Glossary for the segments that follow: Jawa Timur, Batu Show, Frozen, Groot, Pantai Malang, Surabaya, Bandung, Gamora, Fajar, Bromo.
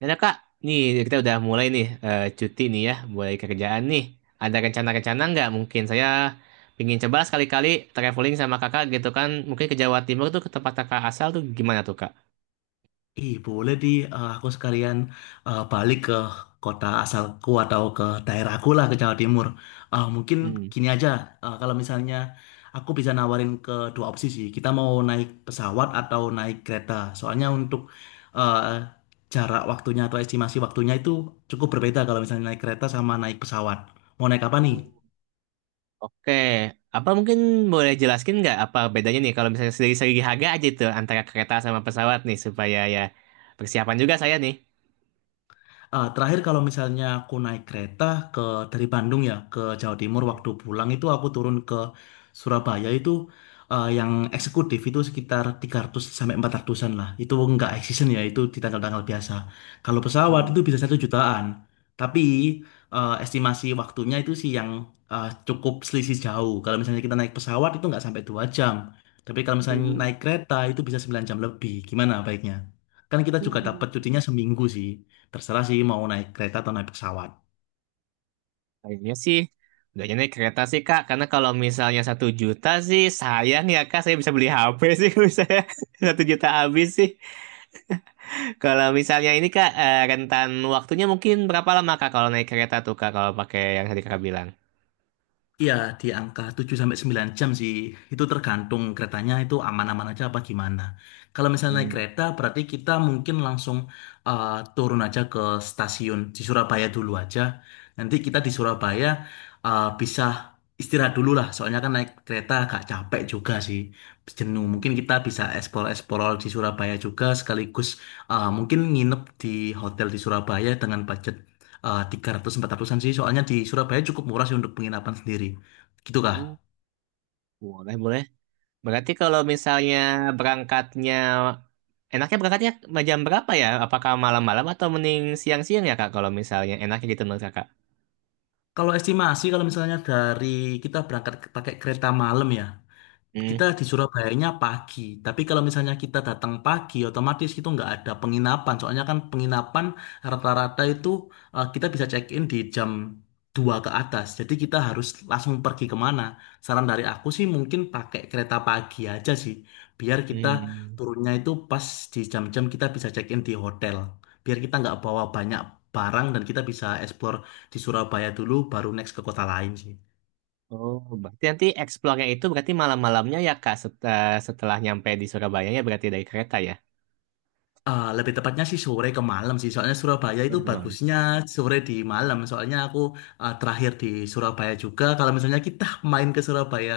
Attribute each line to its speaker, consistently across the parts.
Speaker 1: Dan ya, Kak, nih kita udah mulai nih cuti nih ya, mulai kerjaan nih. Ada rencana-rencana nggak? Mungkin saya pingin coba sekali-kali traveling sama kakak gitu kan. Mungkin ke Jawa Timur tuh ke tempat kakak asal tuh gimana tuh Kak?
Speaker 2: Ih, boleh di aku sekalian balik ke kota asalku atau ke daerahku lah ke Jawa Timur. Mungkin
Speaker 1: Hmm.
Speaker 2: gini aja, kalau misalnya aku bisa nawarin ke dua opsi sih. Kita mau naik pesawat atau naik kereta. Soalnya untuk eh, jarak waktunya atau estimasi waktunya itu cukup berbeda kalau misalnya naik kereta sama naik pesawat. Mau naik apa nih?
Speaker 1: Oke, apa mungkin boleh jelaskin nggak apa bedanya nih kalau misalnya dari segi harga aja tuh antara kereta sama pesawat nih supaya ya persiapan juga saya nih.
Speaker 2: Terakhir kalau misalnya aku naik kereta ke dari Bandung ya ke Jawa Timur waktu pulang itu aku turun ke Surabaya itu yang eksekutif itu sekitar 300 sampai 400-an lah. Itu nggak high season ya, itu di tanggal-tanggal biasa. Kalau pesawat
Speaker 1: Hmm.
Speaker 2: itu bisa 1 jutaan. Tapi estimasi waktunya itu sih yang cukup selisih jauh. Kalau misalnya kita naik pesawat itu nggak sampai 2 jam. Tapi kalau misalnya naik kereta itu bisa 9 jam lebih. Gimana baiknya? Kan kita juga
Speaker 1: Hmm.
Speaker 2: dapat cutinya seminggu sih. Terserah sih mau naik kereta atau naik pesawat.
Speaker 1: Kayaknya sih nggak naik kereta sih kak, karena kalau misalnya satu juta sih sayang ya kak, saya bisa beli HP sih misalnya satu juta habis sih. Kalau misalnya ini kak rentan waktunya mungkin berapa lama kak kalau naik kereta tuh kak kalau pakai yang tadi kakak bilang?
Speaker 2: Iya, di angka 7 sampai 9 jam sih. Itu tergantung keretanya itu aman-aman aja apa gimana. Kalau misalnya naik
Speaker 1: Hmm.
Speaker 2: kereta berarti kita mungkin langsung eh, turun aja ke stasiun di Surabaya dulu aja. Nanti kita di Surabaya bisa istirahat dulu lah. Soalnya kan naik kereta agak capek juga sih. Jenuh. Mungkin kita bisa eksplor-eksplor di Surabaya juga sekaligus mungkin nginep di hotel di Surabaya dengan budget 300 400-an sih, soalnya di Surabaya cukup murah sih untuk penginapan sendiri gitu kah.
Speaker 1: Oh, boleh boleh. Berarti kalau misalnya berangkatnya enaknya berangkatnya jam berapa ya? Apakah malam-malam atau mending siang-siang ya kak? Kalau misalnya enaknya gitu menurut kakak?
Speaker 2: Kalau estimasi kalau misalnya dari kita berangkat pakai kereta malam ya. Kita
Speaker 1: Hmm.
Speaker 2: di Surabayanya pagi, tapi kalau misalnya kita datang pagi, otomatis itu nggak ada penginapan. Soalnya kan penginapan rata-rata itu kita bisa check-in di pukul 2 ke atas. Jadi kita harus langsung pergi kemana. Saran dari aku sih mungkin pakai kereta pagi aja sih, biar kita
Speaker 1: Hmm.
Speaker 2: turunnya itu pas di jam-jam kita bisa check-in di hotel. Biar kita nggak bawa banyak barang dan kita bisa explore di Surabaya dulu, baru next ke kota lain sih.
Speaker 1: Oh, berarti nanti explore itu berarti malam-malamnya ya Kak setelah nyampe di Surabaya ya berarti dari kereta ya.
Speaker 2: Lebih tepatnya sih sore ke malam sih. Soalnya Surabaya itu
Speaker 1: Baru malam.
Speaker 2: bagusnya sore di malam. Soalnya aku terakhir di Surabaya juga. Kalau misalnya kita main ke Surabaya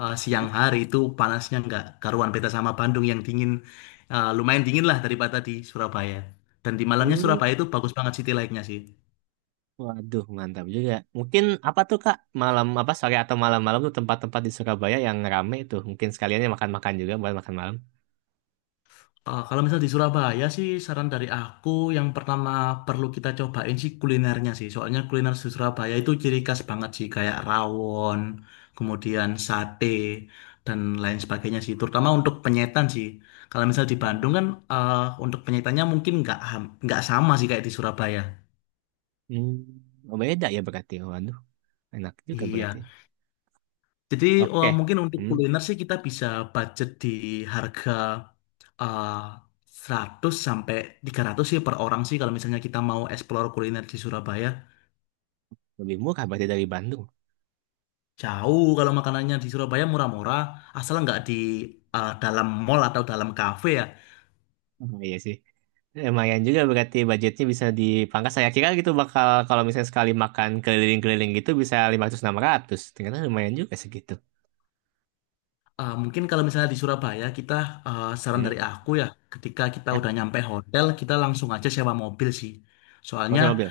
Speaker 2: siang hari itu panasnya nggak karuan, beda sama Bandung yang dingin. Lumayan dingin lah daripada di Surabaya. Dan di malamnya
Speaker 1: Uh,
Speaker 2: Surabaya itu bagus banget city light-nya sih.
Speaker 1: waduh mantap juga. Mungkin apa tuh Kak malam apa sore atau malam-malam tuh tempat-tempat di Surabaya yang rame tuh. Mungkin sekaliannya makan-makan juga buat makan malam.
Speaker 2: Kalau misal di Surabaya sih saran dari aku yang pertama perlu kita cobain sih kulinernya sih. Soalnya kuliner di Surabaya itu ciri khas banget sih, kayak rawon, kemudian sate dan lain sebagainya sih. Terutama untuk penyetan sih. Kalau misal di Bandung kan eh, untuk penyetannya mungkin nggak sama sih kayak di Surabaya.
Speaker 1: Hmm, oh, beda ya berarti. Waduh, enak juga berarti.
Speaker 2: Iya. Jadi
Speaker 1: Oke.
Speaker 2: mungkin untuk
Speaker 1: Hmm,
Speaker 2: kuliner sih kita bisa budget di harga eh, 100 sampai 300 sih per orang sih kalau misalnya kita mau explore kuliner di Surabaya.
Speaker 1: lebih murah berarti dari Bandung.
Speaker 2: Jauh, kalau makanannya di Surabaya murah-murah, asal nggak di dalam mall atau dalam kafe ya.
Speaker 1: Oh, iya sih. Lumayan juga berarti budgetnya bisa dipangkas. Saya kira gitu bakal kalau misalnya sekali makan keliling-keliling gitu bisa lima ratus enam ratus. Ternyata lumayan juga segitu.
Speaker 2: Mungkin kalau misalnya di Surabaya kita saran
Speaker 1: Hmm.
Speaker 2: dari aku ya, ketika kita
Speaker 1: Ya,
Speaker 2: udah nyampe hotel kita langsung aja sewa mobil sih.
Speaker 1: mau
Speaker 2: Soalnya,
Speaker 1: sama mobil.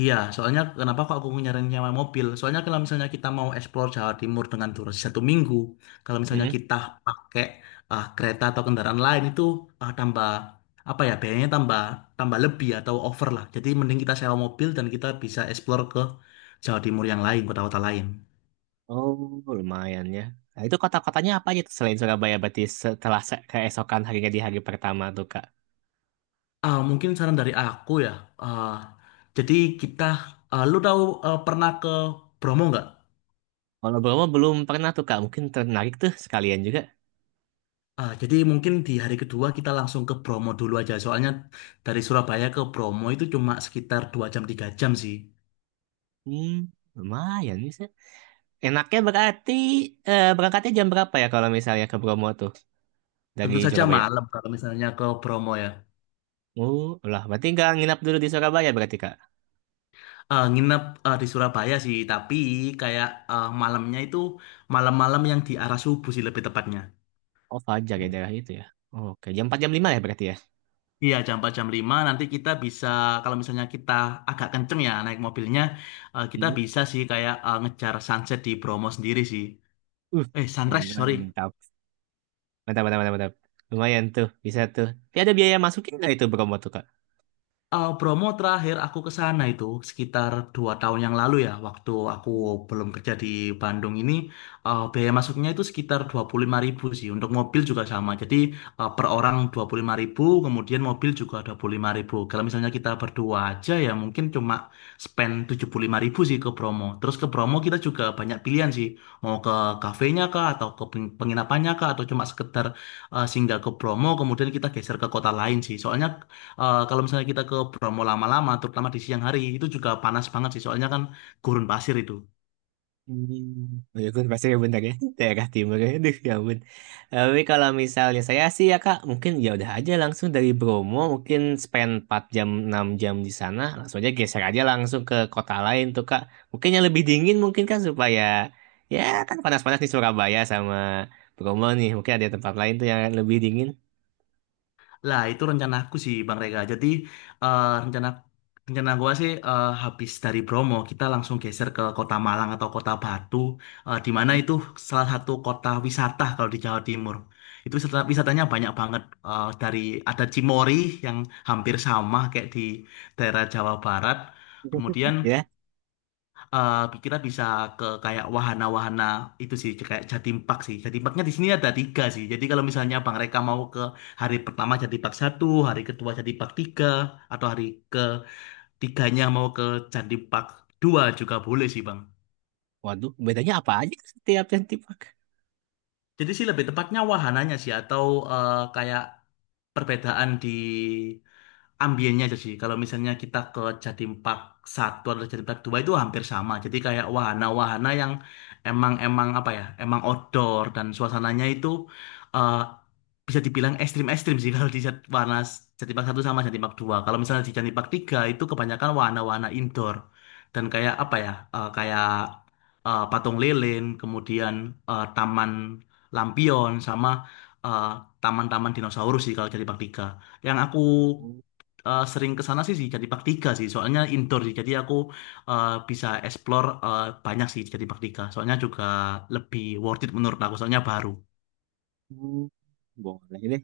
Speaker 2: iya, soalnya kenapa kok aku nyaranin nyewa mobil? Soalnya kalau misalnya kita mau explore Jawa Timur dengan durasi 1 minggu, kalau misalnya
Speaker 1: Hmm.
Speaker 2: kita pakai kereta atau kendaraan lain itu tambah apa ya, biayanya tambah tambah lebih atau over lah. Jadi mending kita sewa mobil dan kita bisa explore ke Jawa Timur yang lain, kota-kota lain.
Speaker 1: Oh, lumayan ya. Nah, itu kota-kotanya apa aja tuh selain Surabaya berarti setelah keesokan harinya di hari pertama tuh, Kak?
Speaker 2: Mungkin saran dari aku ya. ah, jadi kita, lu tahu pernah ke Bromo nggak?
Speaker 1: Kalau Bromo belum pernah tuh, Kak. Mungkin tertarik tuh sekalian juga.
Speaker 2: Jadi mungkin di hari kedua kita langsung ke Bromo dulu aja. Soalnya dari Surabaya ke Bromo itu cuma sekitar 2 jam 3 jam sih.
Speaker 1: Hmm, lumayan bisa. Enaknya berarti berangkatnya jam berapa ya kalau misalnya ke Bromo tuh dari
Speaker 2: Tentu saja
Speaker 1: Surabaya?
Speaker 2: malam kalau misalnya ke Bromo ya.
Speaker 1: Oh, lah berarti nggak nginap dulu di Surabaya berarti Kak.
Speaker 2: Nginep di Surabaya sih, tapi kayak malamnya itu malam-malam yang di arah subuh sih lebih tepatnya.
Speaker 1: Oh, Fajar ya daerah itu ya. Oke, jam 4 jam 5 ya berarti ya.
Speaker 2: Iya, pukul 4 pukul 5. Nanti kita bisa kalau misalnya kita agak kenceng ya naik mobilnya, kita
Speaker 1: Mhm.
Speaker 2: bisa sih kayak ngejar sunset di Bromo sendiri sih.
Speaker 1: Uh,
Speaker 2: Eh, sunrise,
Speaker 1: enak,
Speaker 2: sorry.
Speaker 1: mantap. Mantap, mantap, mantap, mantap. Lumayan tuh, bisa tuh. Tapi ada biaya masukin nggak itu promo tuh Kak?
Speaker 2: Eh, Bromo terakhir aku ke sana itu sekitar 2 tahun yang lalu ya, waktu aku belum kerja di Bandung ini, biaya masuknya itu sekitar 25 ribu sih, untuk mobil juga sama. Jadi per orang 25 ribu, kemudian mobil juga 25 ribu. Kalau misalnya kita berdua aja ya mungkin cuma spend 75 ribu sih ke Bromo. Terus ke Bromo kita juga banyak pilihan sih, mau ke kafenya kah, atau ke penginapannya kah, atau cuma sekedar singgah ke Bromo, kemudian kita geser ke kota lain sih. Soalnya, eh, kalau misalnya kita ke Bromo lama-lama, terutama di siang hari, itu juga panas banget sih. Soalnya kan gurun pasir itu.
Speaker 1: Hmm, oh ya kan pasti ya bentar ya daerah timur ya aduh ya ampun, tapi kalau misalnya saya sih ya kak mungkin ya udah aja langsung dari Bromo mungkin spend 4 jam 6 jam di sana langsung aja geser aja langsung ke kota lain tuh kak, mungkin yang lebih dingin mungkin kan supaya ya kan panas-panas di Surabaya sama Bromo nih mungkin ada tempat lain tuh yang lebih dingin.
Speaker 2: Lah, itu rencana aku sih, Bang Rega. Jadi, rencana rencana gua sih, habis dari Bromo, kita langsung geser ke Kota Malang atau Kota Batu, di mana itu salah satu kota wisata kalau di Jawa Timur. Itu wisata- wisatanya banyak banget. Eh, dari ada Cimory yang hampir sama kayak di daerah Jawa Barat. Kemudian
Speaker 1: Ya,
Speaker 2: kita bisa ke kayak wahana-wahana itu sih kayak Jatim Park sih. Jatim Parknya di sini ada tiga sih. Jadi kalau misalnya Bang Reka mau ke hari pertama Jatim Park satu, hari kedua Jatim Park tiga, atau hari ketiganya mau ke Jatim Park dua juga boleh sih Bang.
Speaker 1: waduh bedanya apa aja setiap yang tipe.
Speaker 2: Jadi sih lebih tepatnya wahananya sih atau kayak perbedaan di ambiennya aja sih. Kalau misalnya kita ke Jatim Park Satu atau Jatim Park 2 itu hampir sama. Jadi kayak wahana-wahana yang emang emang apa ya? Emang outdoor dan suasananya itu eh, bisa dibilang ekstrim-ekstrim sih kalau di wahana Jatim Park Satu sama Jatim Park 2. Kalau misalnya di Jatim Park 3 itu kebanyakan wahana-wahana indoor dan kayak apa ya? Kayak patung lilin, kemudian taman lampion sama eh, taman-taman dinosaurus sih kalau Jatim Park 3. Yang aku sering ke sana sih sih jadi praktika sih, soalnya indoor sih. Jadi aku bisa explore banyak sih jadi praktika. Soalnya juga lebih worth it menurut aku, soalnya baru.
Speaker 1: Hmm, boleh.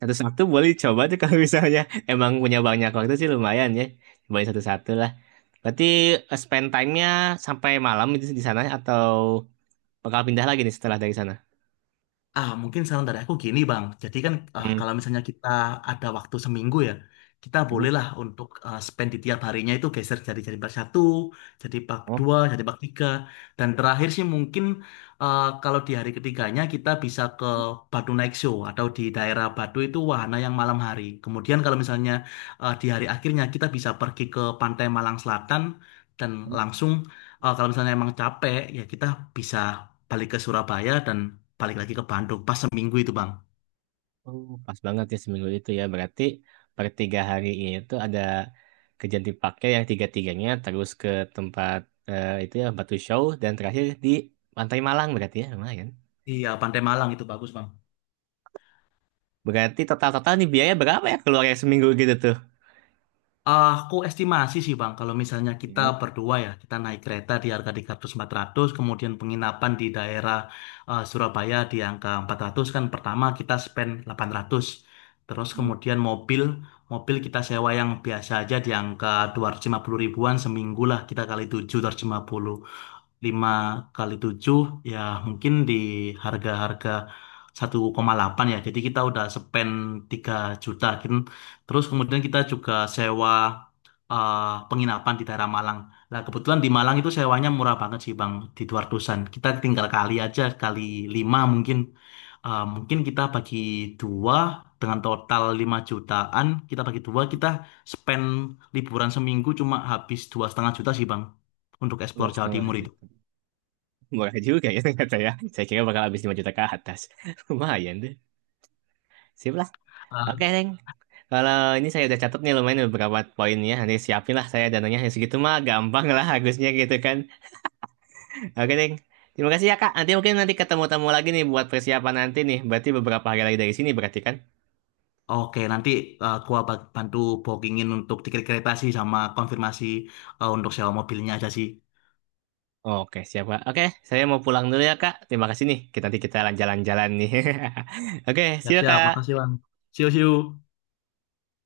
Speaker 1: Satu satu boleh coba tuh kalau misalnya emang punya banyak waktu sih lumayan ya. Cobain satu-satu lah. Berarti spend time-nya sampai malam itu di sana atau bakal pindah lagi nih setelah dari sana?
Speaker 2: Mungkin saran dari aku gini, Bang. Jadi kan
Speaker 1: Hmm.
Speaker 2: kalau misalnya kita ada waktu seminggu ya, kita
Speaker 1: Hmm.
Speaker 2: bolehlah untuk spend di tiap harinya itu geser, jadi bak satu, jadi bak
Speaker 1: Oh,
Speaker 2: dua, jadi bak tiga, dan terakhir sih mungkin kalau di hari ketiganya kita bisa ke Batu Night Show atau di daerah Batu itu wahana yang malam hari. Kemudian kalau misalnya di hari akhirnya kita bisa pergi ke Pantai Malang Selatan dan
Speaker 1: hmm.
Speaker 2: langsung kalau misalnya emang capek ya kita bisa balik ke Surabaya dan balik lagi ke Bandung pas seminggu itu bang.
Speaker 1: Oh, pas banget ya seminggu itu ya. Berarti per tiga hari ini tuh ada kerjaan dipakai yang tiga-tiganya terus ke tempat itu ya Batu Show dan terakhir di Pantai Malang berarti ya lumayan.
Speaker 2: Iya, Pantai Malang itu bagus bang.
Speaker 1: Berarti total-total nih biaya berapa ya keluarnya seminggu gitu tuh?
Speaker 2: Aku estimasi sih bang kalau misalnya kita berdua ya, kita naik kereta di harga 300-400, kemudian penginapan di daerah Surabaya di angka 400, kan pertama kita spend 800, terus
Speaker 1: Hmm.
Speaker 2: kemudian mobil mobil kita sewa yang biasa aja di angka 250 ribuan seminggu lah, kita kali 7, 250 5 kali 7 ya, mungkin di harga-harga 1,8 ya. Jadi kita udah spend 3 juta. Kin- terus kemudian kita juga sewa eh, penginapan di daerah Malang. Nah, kebetulan di Malang itu sewanya murah banget sih, Bang, di 200-an. Kita tinggal kali aja kali 5 mungkin. Eh, mungkin kita bagi dua dengan total 5 jutaan, kita bagi dua kita spend liburan seminggu cuma habis 2,5 juta sih, Bang, untuk
Speaker 1: Dua
Speaker 2: explore Jawa
Speaker 1: setengah
Speaker 2: Timur itu.
Speaker 1: juta. Murah juga ya ternyata ya. Saya kira bakal habis 5 juta ke atas. Lumayan deh. Sip lah. Oke, Neng. Kalau ini saya udah catat nih lumayan beberapa poinnya. Nanti siapin lah saya dananya. Ya, segitu mah gampang lah harusnya gitu kan. Oke, Neng. Terima kasih ya, Kak. Nanti mungkin nanti ketemu-temu lagi nih buat persiapan nanti nih. Berarti beberapa hari lagi dari sini berarti kan?
Speaker 2: Oke, nanti gua bantu bookingin untuk tiket kereta sih sama konfirmasi untuk sewa mobilnya aja sih.
Speaker 1: Oke, siap, Kak. Oke, saya mau pulang dulu ya, Kak. Terima kasih nih. Kita nanti kita jalan-jalan nih. Oke, see you,
Speaker 2: Siap-siap, makasih
Speaker 1: Kak.
Speaker 2: Bang. See you, see you.